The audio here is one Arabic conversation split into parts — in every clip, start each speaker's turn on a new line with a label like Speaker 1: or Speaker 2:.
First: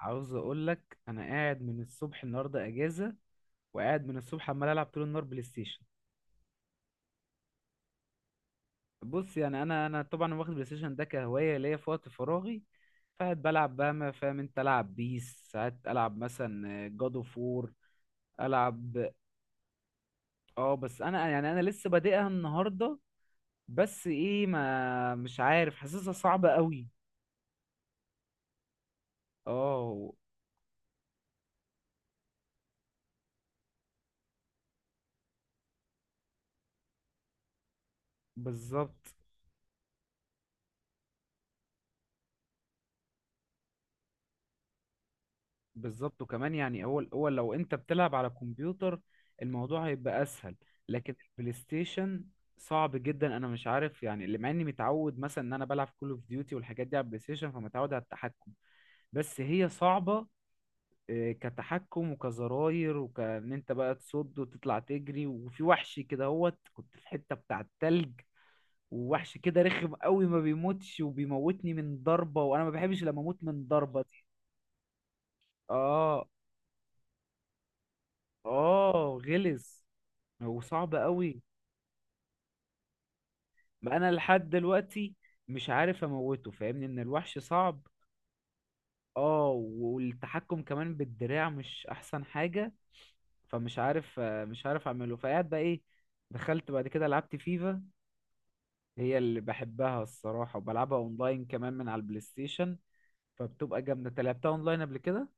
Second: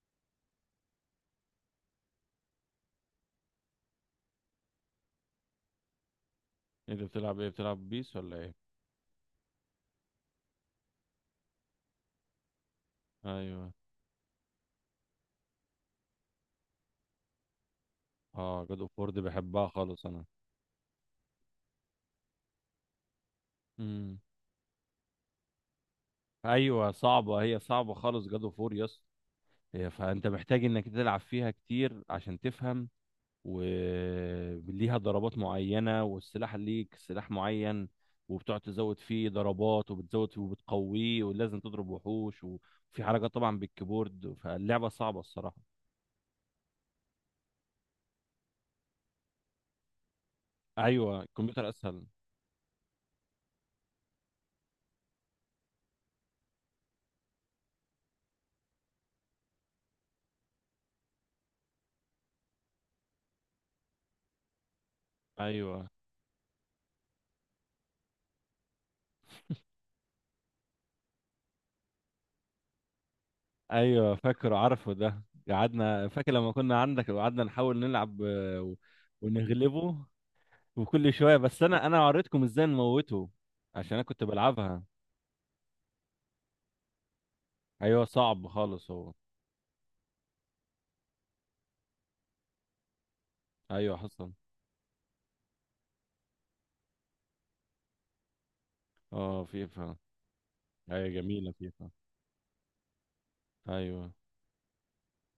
Speaker 1: عاوز اقول لك انا قاعد من الصبح النهارده اجازه، وقاعد من الصبح عمال العب طول النهار بلاي ستيشن.
Speaker 2: انت بتلعب ايه؟ بتلعب بيس ولا ايه؟
Speaker 1: بص، يعني انا طبعا واخد بلاي ستيشن ده كهوايه ليا في وقت فراغي. فقاعد
Speaker 2: ايوه.
Speaker 1: بلعب بقى، ما فاهم، انت العب بيس، ساعات العب مثلا جاد اوف وور.
Speaker 2: اه، جاد اوف وور
Speaker 1: العب.
Speaker 2: دي بحبها خالص انا.
Speaker 1: اه، بس انا يعني انا لسه بادئها النهارده. بس
Speaker 2: امم
Speaker 1: ايه، ما مش عارف، حاسسها صعبه قوي.
Speaker 2: ايوه صعبه، هي صعبه خالص جاد اوف وور يس. هي،
Speaker 1: اه،
Speaker 2: فانت محتاج انك تلعب فيها كتير عشان تفهم، وليها ضربات معينه والسلاح ليك سلاح معين، وبتقعد تزود
Speaker 1: بالظبط
Speaker 2: فيه ضربات وبتزود فيه وبتقويه، ولازم تضرب وحوش وفي حركات طبعا بالكيبورد، فاللعبه صعبه الصراحه.
Speaker 1: بالظبط وكمان يعني اول اول لو انت بتلعب على كمبيوتر الموضوع هيبقى اسهل. لكن
Speaker 2: ايوه
Speaker 1: البلاي
Speaker 2: الكمبيوتر اسهل.
Speaker 1: ستيشن صعب جدا. انا مش عارف يعني، اللي مع اني متعود مثلا ان انا بلعب كول اوف ديوتي والحاجات دي على البلاي ستيشن، فمتعود على التحكم. بس هي صعبة، كتحكم وكزراير، وكان انت بقى تصد وتطلع تجري، وفي
Speaker 2: ايوه.
Speaker 1: وحش كده هوت، كنت في حتة بتاع التلج. ووحش كده رخم قوي، ما بيموتش وبيموتني من ضربة، وانا ما بحبش لما اموت من ضربة
Speaker 2: ايوه
Speaker 1: دي.
Speaker 2: فاكره عارفه ده، قعدنا
Speaker 1: اه،
Speaker 2: فاكر لما كنا عندك وقعدنا نحاول نلعب
Speaker 1: اه غلس.
Speaker 2: ونغلبه.
Speaker 1: هو صعب
Speaker 2: وكل شويه،
Speaker 1: قوي.
Speaker 2: بس انا وريتكم ازاي نموته عشان
Speaker 1: ما
Speaker 2: انا
Speaker 1: انا
Speaker 2: كنت
Speaker 1: لحد
Speaker 2: بلعبها.
Speaker 1: دلوقتي مش عارف اموته، فاهمني؟ ان الوحش صعب.
Speaker 2: ايوه صعب خالص هو.
Speaker 1: اه. والتحكم كمان بالدراع مش احسن حاجة. فمش
Speaker 2: ايوه
Speaker 1: عارف،
Speaker 2: حصل.
Speaker 1: مش عارف اعمله. فقعد بقى ايه، دخلت بعد كده لعبت فيفا. هي اللي
Speaker 2: اه فيفا،
Speaker 1: بحبها الصراحة، وبلعبها
Speaker 2: ايوه
Speaker 1: اونلاين
Speaker 2: جميله
Speaker 1: كمان من
Speaker 2: فيفا.
Speaker 1: على البلاي ستيشن. فبتبقى جامدة.
Speaker 2: ايوه.
Speaker 1: انت لعبتها اونلاين قبل كده؟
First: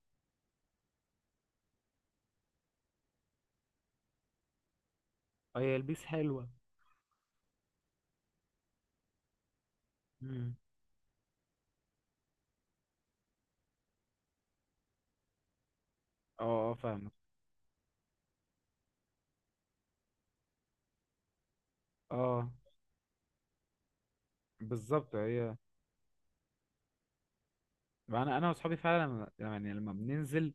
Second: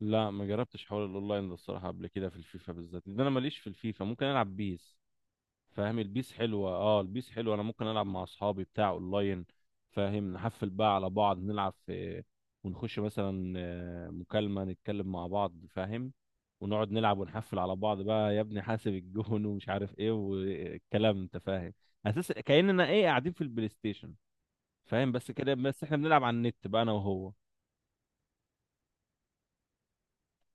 Speaker 2: لا، ما جربتش حوار الاونلاين ده الصراحه قبل كده في الفيفا بالذات، لان انا ماليش في الفيفا، ممكن العب بيس.
Speaker 1: اه، هي
Speaker 2: فاهم،
Speaker 1: البيس
Speaker 2: البيس
Speaker 1: حلوة.
Speaker 2: حلوة، اه البيس حلوة، انا ممكن العب مع اصحابي بتاع اونلاين. فاهم،
Speaker 1: مم.
Speaker 2: نحفل بقى على بعض نلعب في، ونخش مثلا مكالمة نتكلم مع بعض فاهم،
Speaker 1: اه، اه
Speaker 2: ونقعد
Speaker 1: فاهمك.
Speaker 2: نلعب ونحفل على بعض بقى: يا ابني حاسب الجون ومش عارف ايه والكلام، انت فاهم، اساس
Speaker 1: اه،
Speaker 2: كأننا ايه، قاعدين في البلاي ستيشن. فاهم.
Speaker 1: بالظبط
Speaker 2: بس كده،
Speaker 1: هي.
Speaker 2: بس احنا بنلعب على النت بقى انا وهو.
Speaker 1: انا واصحابي فعلا يعني لما بننزل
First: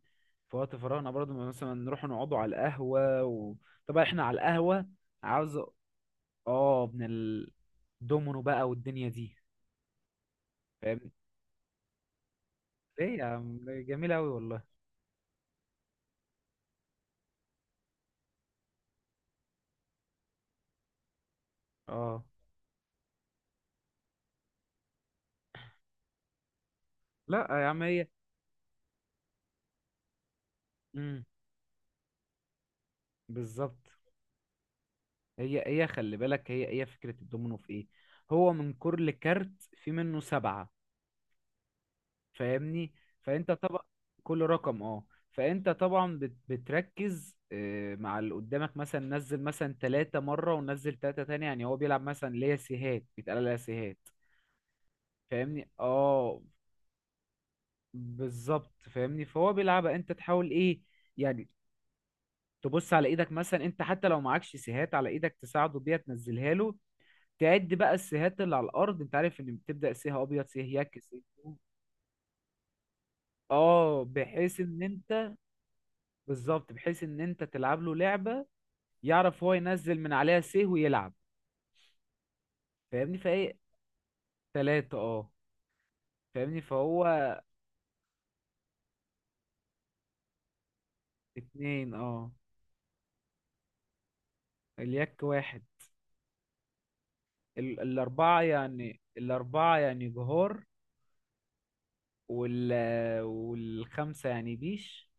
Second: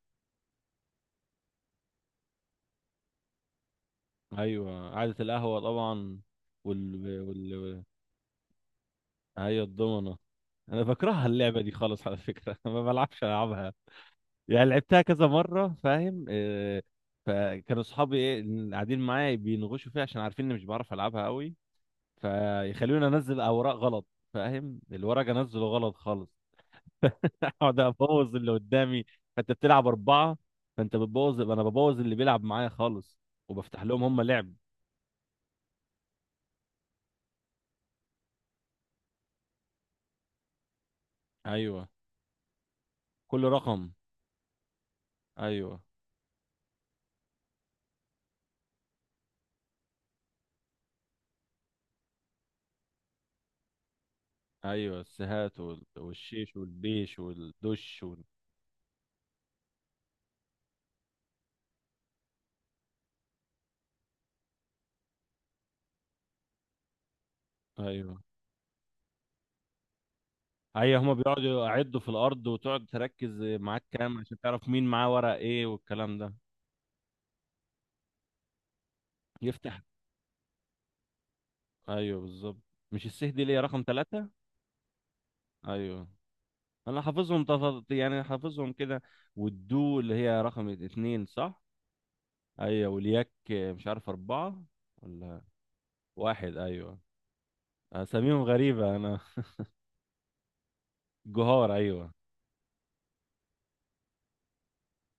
Speaker 1: في وقت فراغنا برضه مثلا، نروح نقعدوا على القهوه و طبعا احنا على القهوه.
Speaker 2: ايوه قعدة
Speaker 1: عاوز،
Speaker 2: القهوة طبعا.
Speaker 1: اه، من
Speaker 2: وال وال
Speaker 1: الدومينو بقى والدنيا دي.
Speaker 2: ايوه الضمنة. انا
Speaker 1: فاهم؟
Speaker 2: بكرهها اللعبة دي خالص على فكرة ما
Speaker 1: ليه
Speaker 2: بلعبش،
Speaker 1: يا عم؟
Speaker 2: العبها
Speaker 1: جميله قوي والله.
Speaker 2: يعني لعبتها كذا مرة فاهم. فكانوا صحابي ايه اللي قاعدين معايا بينغشوا فيها عشان عارفين اني مش بعرف العبها قوي،
Speaker 1: اه.
Speaker 2: فيخلوني انزل اوراق غلط. فاهم، الورق انزله غلط خالص
Speaker 1: لا يا
Speaker 2: اقعد
Speaker 1: عم، هي
Speaker 2: ابوظ اللي قدامي. فانت بتلعب اربعة، فانت
Speaker 1: امم
Speaker 2: بتبوظ، انا ببوظ اللي بيلعب معايا خالص وبفتح
Speaker 1: بالظبط.
Speaker 2: لهم هم لعب.
Speaker 1: هي خلي بالك، هي فكره الدومينو في ايه؟ هو من كل كارت في منه سبعه.
Speaker 2: ايوه
Speaker 1: فاهمني؟
Speaker 2: كل
Speaker 1: فانت طبعا
Speaker 2: رقم.
Speaker 1: كل رقم، اه، فانت
Speaker 2: ايوه
Speaker 1: طبعا بتركز، مع اللي قدامك مثلا نزل مثلا ثلاثة مرة ونزل ثلاثة تاني، يعني هو بيلعب مثلا. ليا سيهات، بيتقال ليا سيهات.
Speaker 2: ايوه السهات
Speaker 1: فاهمني؟ اه،
Speaker 2: والشيش والبيش والدش
Speaker 1: بالظبط، فاهمني، فهو بيلعبها، انت تحاول ايه يعني؟ تبص على ايدك مثلا، انت حتى لو معكش سيهات على ايدك تساعده بيها تنزلها له. تعد بقى
Speaker 2: ايوه.
Speaker 1: السيهات اللي على الارض، انت عارف ان بتبدأ سيه ابيض، سيه يك،
Speaker 2: ايوه هما
Speaker 1: سيه بلو.
Speaker 2: بيقعدوا يعدوا في الارض وتقعد تركز معاك
Speaker 1: اه،
Speaker 2: كام عشان
Speaker 1: بحيث
Speaker 2: تعرف
Speaker 1: ان
Speaker 2: مين معاه ورق
Speaker 1: انت،
Speaker 2: ايه والكلام ده.
Speaker 1: بالظبط، بحيث ان انت تلعب له لعبه يعرف هو
Speaker 2: يفتح،
Speaker 1: ينزل من عليها سيه ويلعب.
Speaker 2: ايوه بالظبط. مش
Speaker 1: فاهمني؟
Speaker 2: السه دي
Speaker 1: فايه؟
Speaker 2: ليه رقم ثلاثة؟
Speaker 1: ثلاثه، اه،
Speaker 2: ايوه.
Speaker 1: فاهمني،
Speaker 2: انا
Speaker 1: فهو
Speaker 2: حافظهم يعني حافظهم كده، والدو اللي هي رقم اتنين صح؟
Speaker 1: اتنين، اه،
Speaker 2: ايوه. والياك مش عارف اربعة
Speaker 1: اليك
Speaker 2: ولا
Speaker 1: واحد.
Speaker 2: واحد، ايوه.
Speaker 1: الاربعه
Speaker 2: اساميهم غريبة
Speaker 1: يعني،
Speaker 2: انا.
Speaker 1: الاربعه يعني جهار.
Speaker 2: جهار، ايوه.
Speaker 1: وال والخمسه يعني بيش.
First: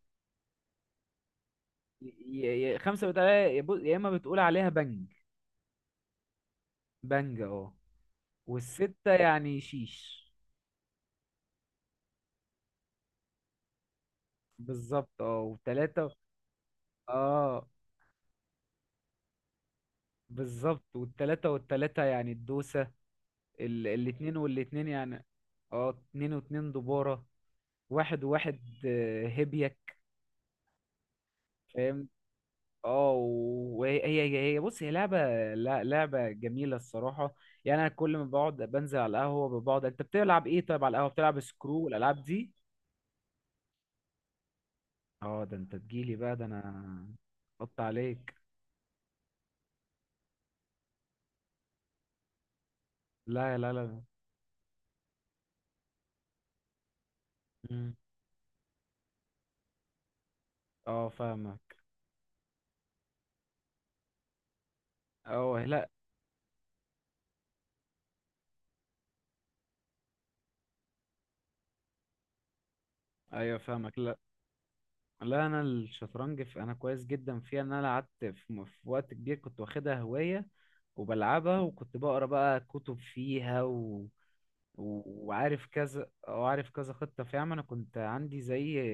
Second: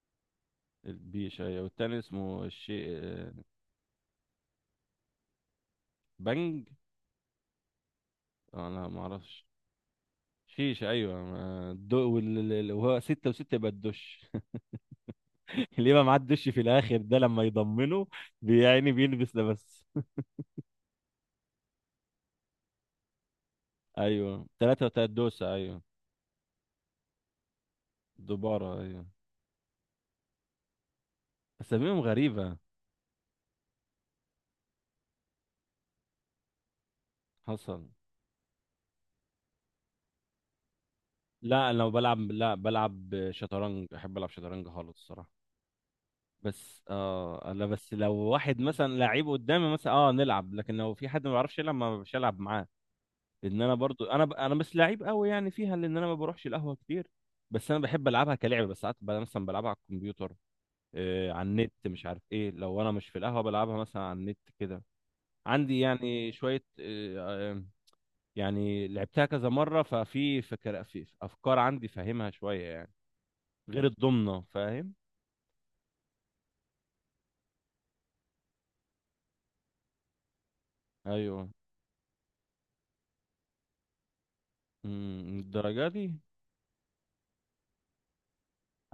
Speaker 2: البيش، ايوه، والتاني اسمه
Speaker 1: ي ي
Speaker 2: الشيء.
Speaker 1: خمسه بتقول، يا اما بتقول عليها بنج.
Speaker 2: بنج.
Speaker 1: بنج، اه،
Speaker 2: انا ما
Speaker 1: والسته
Speaker 2: اعرفش.
Speaker 1: يعني شيش.
Speaker 2: شيش، ايوه، الدو وهو ستة وستة يبقى الدش.
Speaker 1: بالظبط، اه
Speaker 2: اللي يبقى
Speaker 1: والتلاته،
Speaker 2: معاه الدش في الاخر ده لما
Speaker 1: اه
Speaker 2: يضمنه بيعني بيلبس ده بس.
Speaker 1: بالظبط. والتلاته والتلاته يعني الدوسه. الاتنين
Speaker 2: ايوه ثلاثة
Speaker 1: والاتنين
Speaker 2: وتلات
Speaker 1: يعني،
Speaker 2: دوسة، ايوه.
Speaker 1: اه، اتنين واتنين دبارة، واحد وواحد
Speaker 2: دبارة، ايوه.
Speaker 1: هبيك.
Speaker 2: اساميهم
Speaker 1: فاهم؟
Speaker 2: غريبة.
Speaker 1: اه، وهي هي هي بص، هي لعبة، لا لعبة جميلة الصراحة. يعني
Speaker 2: حصل.
Speaker 1: انا كل ما بقعد بنزل على القهوة بقعد، انت بتلعب ايه طيب على القهوة؟ بتلعب
Speaker 2: لا
Speaker 1: سكرو
Speaker 2: لو بلعب،
Speaker 1: والالعاب دي؟
Speaker 2: لا بلعب شطرنج، احب العب شطرنج خالص الصراحة.
Speaker 1: اه، ده انت تجيلي بقى، ده
Speaker 2: بس
Speaker 1: انا
Speaker 2: اه، لا،
Speaker 1: حط
Speaker 2: بس لو
Speaker 1: عليك.
Speaker 2: واحد مثلا لعيب قدامي مثلا، اه نلعب، لكن لو في حد ما بيعرفش يلعب ما بش العب معاه.
Speaker 1: لا،
Speaker 2: ان
Speaker 1: لا،
Speaker 2: انا
Speaker 1: لا.
Speaker 2: برضو انا انا مش لعيب قوي يعني فيها لان انا ما بروحش القهوه كتير، بس انا
Speaker 1: مم.
Speaker 2: بحب العبها كلعبه، بس ساعات بقى مثلا بلعبها على الكمبيوتر.
Speaker 1: اه
Speaker 2: آه على النت،
Speaker 1: فاهمك.
Speaker 2: مش عارف ايه، لو انا مش في القهوه بلعبها مثلا على النت كده.
Speaker 1: اه،
Speaker 2: عندي
Speaker 1: لا.
Speaker 2: يعني شويه آه، آه، يعني لعبتها كذا مره ففي فكر في افكار عندي، فاهمها شويه يعني،
Speaker 1: ايوه
Speaker 2: غير
Speaker 1: فاهمك، لا.
Speaker 2: الضمنه فاهم.
Speaker 1: لا، انا الشطرنج في، انا كويس جدا فيها، ان انا قعدت في وقت كبير كنت واخدها هواية.
Speaker 2: ايوه.
Speaker 1: وبلعبها، وكنت بقرا بقى كتب فيها و وعارف
Speaker 2: الدرجه دي،
Speaker 1: كذا، وعارف كذا خطة فيها، ما انا كنت عندي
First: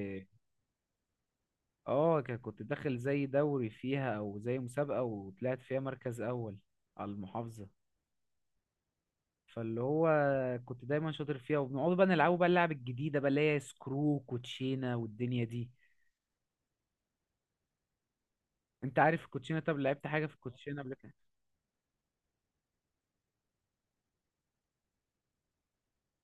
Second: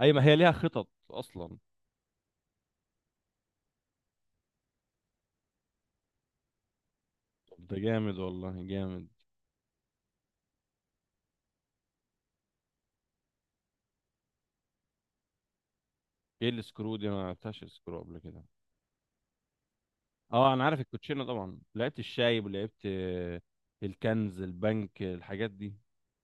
Speaker 2: اي ما هي ليها خطط اصلا.
Speaker 1: اه كنت داخل زي دوري فيها او زي مسابقة، وطلعت فيها مركز اول على
Speaker 2: طب
Speaker 1: المحافظة.
Speaker 2: ده جامد، والله جامد.
Speaker 1: فاللي هو كنت دايما شاطر فيها، وبنقعد بقى نلعبوا بقى اللعب الجديدة بقى اللي هي سكرو، كوتشينة، والدنيا دي.
Speaker 2: ايه السكرو دي؟ انا ما لعبتهاش سكرو قبل كده.
Speaker 1: انت عارف الكوتشينة؟ طب لعبت حاجة في
Speaker 2: اه انا عارف
Speaker 1: الكوتشينة قبل كده؟
Speaker 2: الكوتشينه طبعا، لعبت الشايب ولعبت الكنز، البنك، الحاجات دي.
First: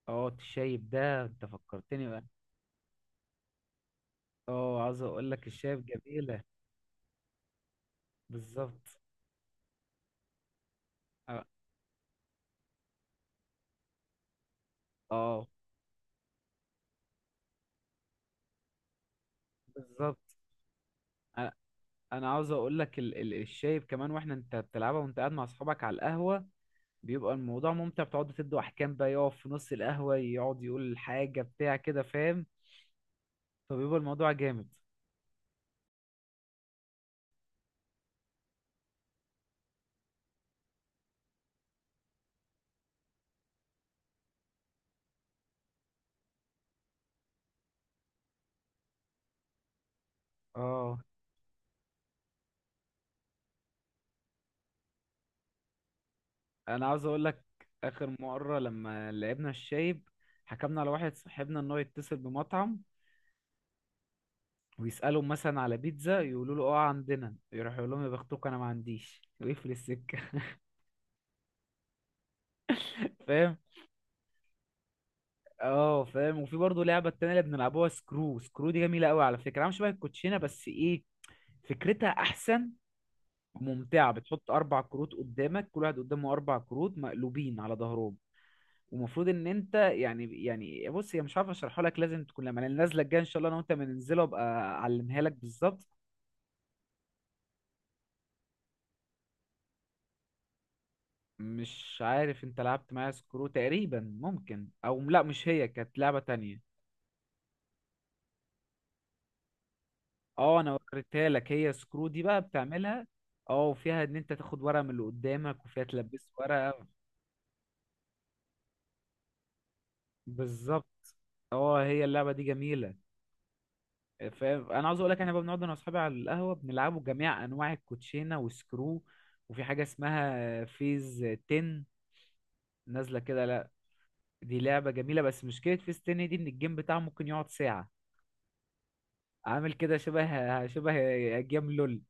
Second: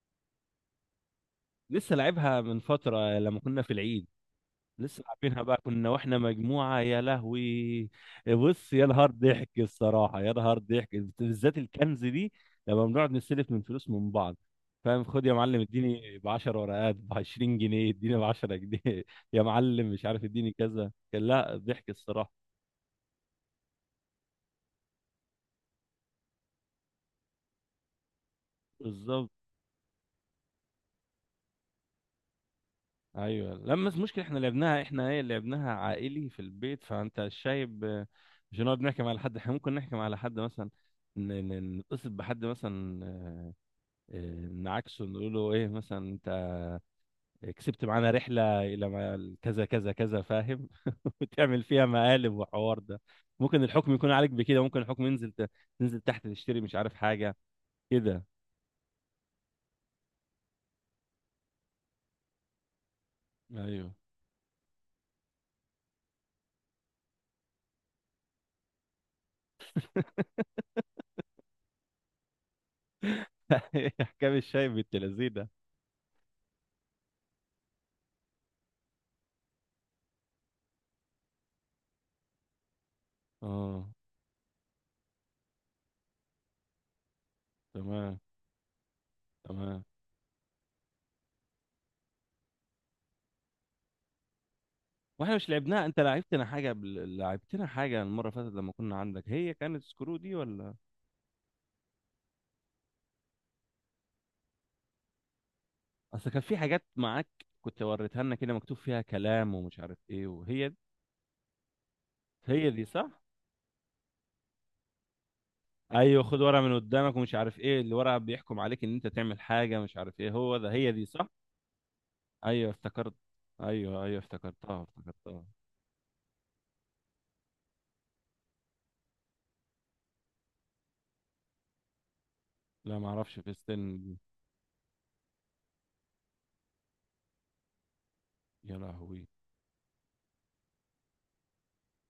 Speaker 1: اه، الشايب ده انت
Speaker 2: لسه
Speaker 1: فكرتني بقى.
Speaker 2: لعبها من فتره لما كنا في العيد،
Speaker 1: اه، عاوز
Speaker 2: لسه
Speaker 1: اقول
Speaker 2: لعبينها
Speaker 1: لك
Speaker 2: بقى
Speaker 1: الشايب
Speaker 2: كنا واحنا
Speaker 1: جميلة.
Speaker 2: مجموعه، يا لهوي. بص يا
Speaker 1: بالظبط.
Speaker 2: نهار ضحك الصراحه، يا نهار ضحك،
Speaker 1: اه.
Speaker 2: بالذات الكنز دي. لما بنقعد نستلف من فلوس من بعض، فاهم، خد يا
Speaker 1: آه.
Speaker 2: معلم اديني ب 10 ورقات، ب 20 جنيه اديني، ب 10 جنيه يا معلم، مش
Speaker 1: بالظبط.
Speaker 2: عارف اديني كذا، كان
Speaker 1: انا
Speaker 2: لا ضحك
Speaker 1: أنا
Speaker 2: الصراحه.
Speaker 1: عاوز اقول لك الشايب كمان، واحنا انت بتلعبها وانت قاعد مع اصحابك على القهوه بيبقى الموضوع ممتع، بتقعدوا تدوا احكام بقى،
Speaker 2: بالظبط.
Speaker 1: يقف في نص القهوه يقعد يقول حاجه بتاع كده، فاهم؟
Speaker 2: ايوه، لما، بس
Speaker 1: فبيبقى
Speaker 2: المشكله
Speaker 1: الموضوع
Speaker 2: احنا
Speaker 1: جامد.
Speaker 2: لعبناها احنا، ايه، لعبناها عائلي في البيت، فانت شايب مش هنقعد نحكم على حد، احنا ممكن نحكم على حد مثلا، نتصل بحد مثلا نعاكسه نقول له ايه مثلا: انت كسبت معانا رحله الى كذا كذا كذا، فاهم.
Speaker 1: اه،
Speaker 2: وتعمل فيها مقالب وحوار ده، ممكن الحكم يكون عليك بكده، ممكن الحكم ينزل تنزل تحت تشتري مش
Speaker 1: انا
Speaker 2: عارف
Speaker 1: عاوز اقول
Speaker 2: حاجه
Speaker 1: لك، اخر
Speaker 2: كده.
Speaker 1: مره لما لعبنا الشايب حكمنا على واحد صاحبنا ان هو يتصل بمطعم
Speaker 2: ايوه.
Speaker 1: ويسالهم مثلا على بيتزا، يقولوا له اه عندنا، يروح يقول لهم يا بختكم انا ما عنديش ويقفل السكه. فاهم؟
Speaker 2: احكام الشايب بالتلازينه.
Speaker 1: اه فاهم. وفي برضه لعبه التانية اللي بنلعبوها سكرو، سكرو دي جميله قوي على فكره، عامله شبه الكوتشينه بس ايه، فكرتها احسن
Speaker 2: اه.
Speaker 1: وممتعه. بتحط اربع كروت قدامك، كل واحد قدامه اربع كروت مقلوبين على ظهرهم.
Speaker 2: تمام.
Speaker 1: ومفروض ان انت
Speaker 2: تمام.
Speaker 1: يعني بص، هي مش عارف اشرحها لك، لازم تكون، لما النازله الجايه ان شاء الله انا وانت بننزله ابقى اعلمها لك
Speaker 2: واحنا مش لعبناها،
Speaker 1: بالظبط.
Speaker 2: انت لعبتنا حاجه لعبتنا حاجه المره اللي فاتت لما كنا عندك، هي كانت سكرو دي ولا؟
Speaker 1: مش عارف، انت لعبت معايا سكرو تقريبا؟ ممكن، او لا، مش هي كانت لعبه
Speaker 2: اصل كان في
Speaker 1: تانية.
Speaker 2: حاجات معاك كنت وريتها لنا كده، مكتوب فيها كلام ومش عارف ايه،
Speaker 1: اه،
Speaker 2: وهي دي-،
Speaker 1: انا وريتها لك، هي سكرو دي بقى
Speaker 2: هي دي
Speaker 1: بتعملها.
Speaker 2: صح.
Speaker 1: اه، وفيها ان انت تاخد ورقة من اللي قدامك، وفيها
Speaker 2: ايوه
Speaker 1: تلبس
Speaker 2: خد ورقه من
Speaker 1: ورقة.
Speaker 2: قدامك، ومش عارف ايه اللي ورقه بيحكم عليك ان انت تعمل حاجه مش عارف ايه، هو ده، هي دي
Speaker 1: بالظبط.
Speaker 2: صح.
Speaker 1: اه، هي اللعبة دي
Speaker 2: ايوه
Speaker 1: جميلة.
Speaker 2: افتكرت، ايوه ايوه
Speaker 1: فاهم؟
Speaker 2: افتكرتها
Speaker 1: انا عاوز اقول لك، احنا بقى
Speaker 2: افتكرتها.
Speaker 1: بنقعد انا واصحابي على القهوة بنلعبوا جميع انواع الكوتشينة وسكرو. وفي حاجة اسمها فيز 10
Speaker 2: لا ما
Speaker 1: نازلة
Speaker 2: اعرفش
Speaker 1: كده،
Speaker 2: في
Speaker 1: لا،
Speaker 2: ستين دي.
Speaker 1: دي لعبة جميلة، بس مشكلة فيز 10 دي ان الجيم بتاعها ممكن يقعد ساعة.
Speaker 2: يا لهوي.
Speaker 1: عامل كده شبه شبه جيم لول.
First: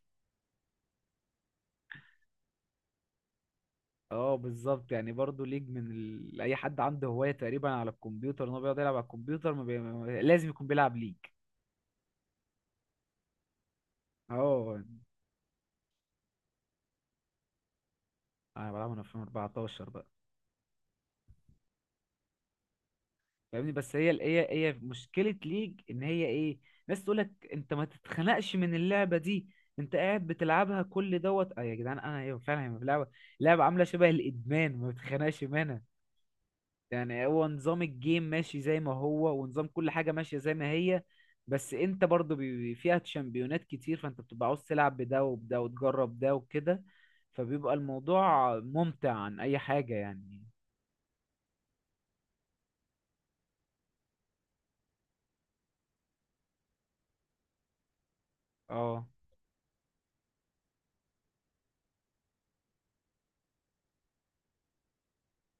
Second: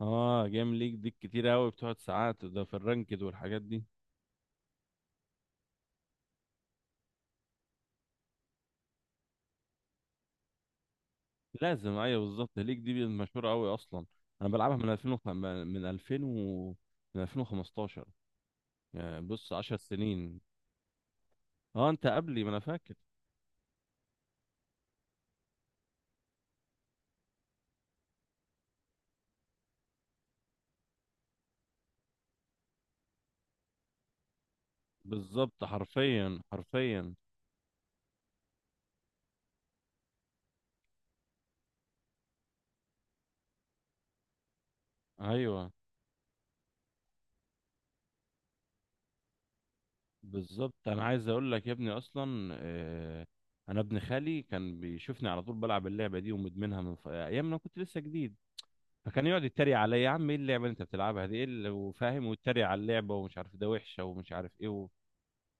Speaker 2: اه جيم ليك دي كتير قوي بتقعد ساعات، ده في الرانكد والحاجات دي.
Speaker 1: اه بالظبط، يعني برضو ليج من اي حد عنده هوايه تقريبا على الكمبيوتر ان هو بيقعد يلعب على الكمبيوتر، ما بي... ما- لازم يكون بيلعب ليج.
Speaker 2: لازم، ايوه بالظبط، ليك دي مشهوره قوي اصلا. انا بلعبها
Speaker 1: اه،
Speaker 2: من 2000 من 2000 من 2015.
Speaker 1: انا بلعب من
Speaker 2: يعني بص 10
Speaker 1: 2014 بقى.
Speaker 2: سنين. اه انت قبلي ما انا فاكر.
Speaker 1: فاهمني، بس هي مشكله ليج ان هي ايه، ناس تقول لك انت ما تتخنقش من اللعبه دي، انت قاعد بتلعبها كل دوت، اه يا جدعان، انا ايوه فعلا، هي لعبه عامله شبه الادمان، ما بتخنقش
Speaker 2: بالظبط،
Speaker 1: منها.
Speaker 2: حرفيا حرفيا.
Speaker 1: يعني هو نظام الجيم ماشي زي ما هو، ونظام كل حاجة ماشية زي ما هي. بس انت برضو فيها شامبيونات كتير، فانت بتبقى عاوز تلعب بده وبده،
Speaker 2: ايوه
Speaker 1: وتجرب ده وكده. فبيبقى الموضوع ممتع عن اي حاجة يعني.
Speaker 2: بالظبط. انا عايز اقول لك يا ابني، اصلا انا ابن خالي كان بيشوفني على طول بلعب اللعبه دي ومدمنها من ايام ما كنت لسه جديد،
Speaker 1: اه
Speaker 2: فكان يقعد يتريق عليا: يا عم ايه اللعبه اللي انت بتلعبها دي، ايه اللي…، وفاهم، ويتريق على اللعبه ومش عارف ده وحشه ومش عارف ايه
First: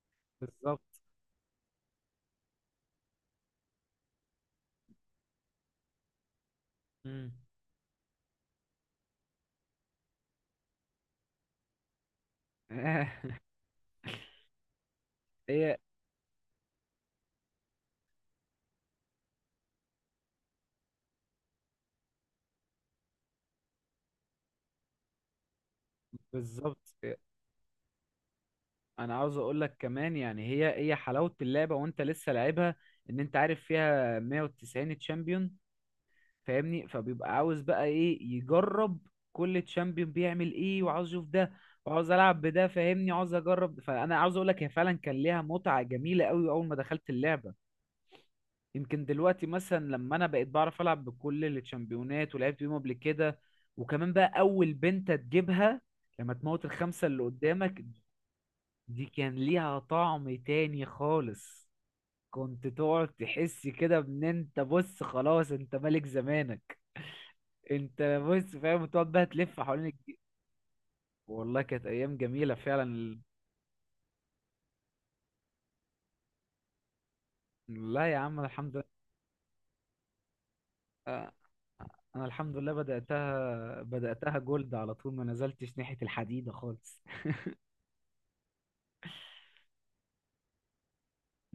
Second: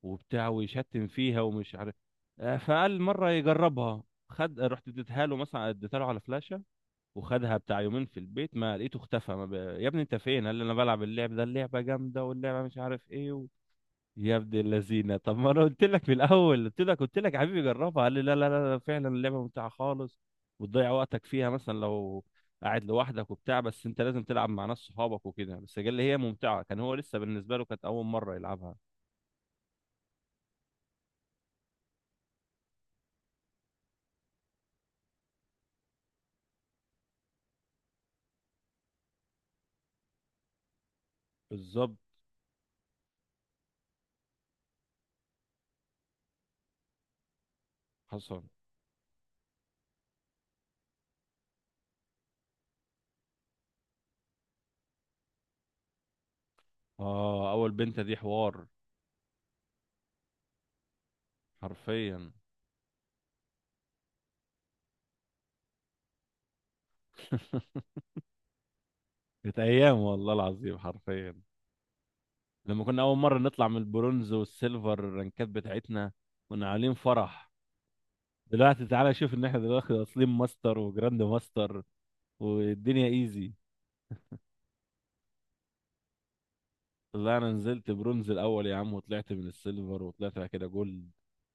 Speaker 2: وبتاع،
Speaker 1: بالظبط.
Speaker 2: ويشتم فيها ومش عارف. فقال مره يجربها، خد رحت اديتها له، مثلا اديتها له على فلاشه،
Speaker 1: مم.
Speaker 2: وخدها بتاع يومين في البيت، ما لقيته اختفى ما يا ابني انت فين؟ قال لي انا بلعب اللعب ده، اللعبه جامده واللعبه مش عارف ايه يا ابن اللذينه، طب ما انا
Speaker 1: هي
Speaker 2: قلت لك في الاول، قلت لك يا حبيبي جربها، قال لي لا لا لا لا، فعلا اللعبه ممتعه خالص وتضيع وقتك فيها مثلا لو قاعد لوحدك وبتاع، بس انت لازم تلعب مع ناس صحابك وكده، بس قال لي هي ممتعه، كان هو
Speaker 1: بالظبط.
Speaker 2: لسه بالنسبه له كانت اول مره يلعبها.
Speaker 1: انا عاوز اقول لك كمان، يعني هي حلاوة اللعبة وانت لسه لعبها، ان انت عارف فيها 190 تشامبيون، فاهمني؟ فبيبقى عاوز بقى ايه، يجرب كل تشامبيون بيعمل ايه، وعاوز اشوف ده،
Speaker 2: بالظبط.
Speaker 1: وعاوز العب بده، فاهمني، عاوز اجرب. فانا عاوز اقول لك هي فعلا كان ليها متعة جميلة قوي اول ما دخلت اللعبة.
Speaker 2: حصل.
Speaker 1: يمكن دلوقتي مثلا لما انا بقيت بعرف العب بكل التشامبيونات ولعبت بيهم قبل كده، وكمان بقى اول بنت تجيبها لما تموت الخمسة اللي
Speaker 2: اه اول
Speaker 1: قدامك،
Speaker 2: بنت دي حوار.
Speaker 1: دي كان ليها طعم تاني خالص.
Speaker 2: حرفيا.
Speaker 1: كنت تقعد تحس كده ان انت بص، خلاص انت ملك زمانك. انت بص، فاهم، تقعد بقى
Speaker 2: كانت
Speaker 1: تلف حوالين
Speaker 2: ايام والله العظيم حرفيا.
Speaker 1: والله كانت ايام جميله
Speaker 2: لما كنا اول
Speaker 1: فعلا.
Speaker 2: مره نطلع من البرونز والسيلفر الرنكات بتاعتنا، كنا عاملين فرح.
Speaker 1: لا يا عم، أنا الحمد لله.
Speaker 2: دلوقتي تعالى شوف ان احنا دلوقتي واصلين ماستر وجراند ماستر.
Speaker 1: انا الحمد لله
Speaker 2: والدنيا ايزي.
Speaker 1: بداتها جولد على طول، ما نزلتش ناحيه الحديده خالص.
Speaker 2: لا، انا نزلت برونز الاول يا عم، وطلعت من السيلفر وطلعت بعد كده جولد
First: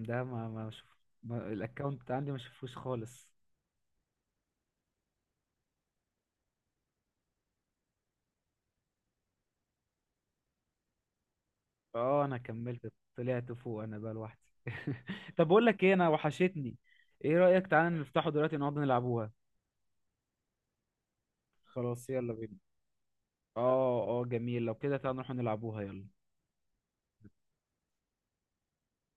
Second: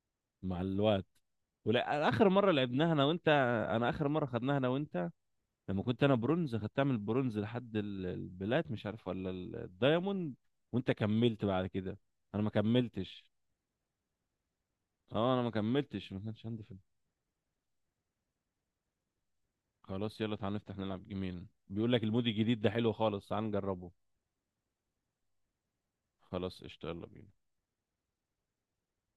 Speaker 1: ده ما
Speaker 2: مع
Speaker 1: ما شوف،
Speaker 2: الوقت.
Speaker 1: ما
Speaker 2: ولا
Speaker 1: الاكونت
Speaker 2: اخر
Speaker 1: عندي ما
Speaker 2: مره
Speaker 1: شوفوش
Speaker 2: لعبناها انا وانت،
Speaker 1: خالص.
Speaker 2: انا اخر مره خدناها انا وانت لما كنت انا برونز، خدتها من البرونز لحد البلات، مش عارف ولا الدايموند، وانت كملت بعد كده.
Speaker 1: اه انا
Speaker 2: انا ما
Speaker 1: كملت
Speaker 2: كملتش.
Speaker 1: طلعت فوق انا بقى لوحدي.
Speaker 2: اه انا
Speaker 1: طب
Speaker 2: ما
Speaker 1: بقول لك ايه، انا
Speaker 2: كملتش، ما كانش عندي
Speaker 1: وحشتني.
Speaker 2: فيلم.
Speaker 1: ايه رايك تعالى نفتحه دلوقتي نقعد نلعبوها؟
Speaker 2: خلاص يلا تعال نفتح نلعب جيمين، بيقول لك
Speaker 1: خلاص
Speaker 2: المود
Speaker 1: يلا بينا.
Speaker 2: الجديد ده حلو خالص، تعال نجربه.
Speaker 1: اه اه جميل، لو كده تعالى نروح نلعبوها يلا.
Speaker 2: خلاص قشطة يلا بينا.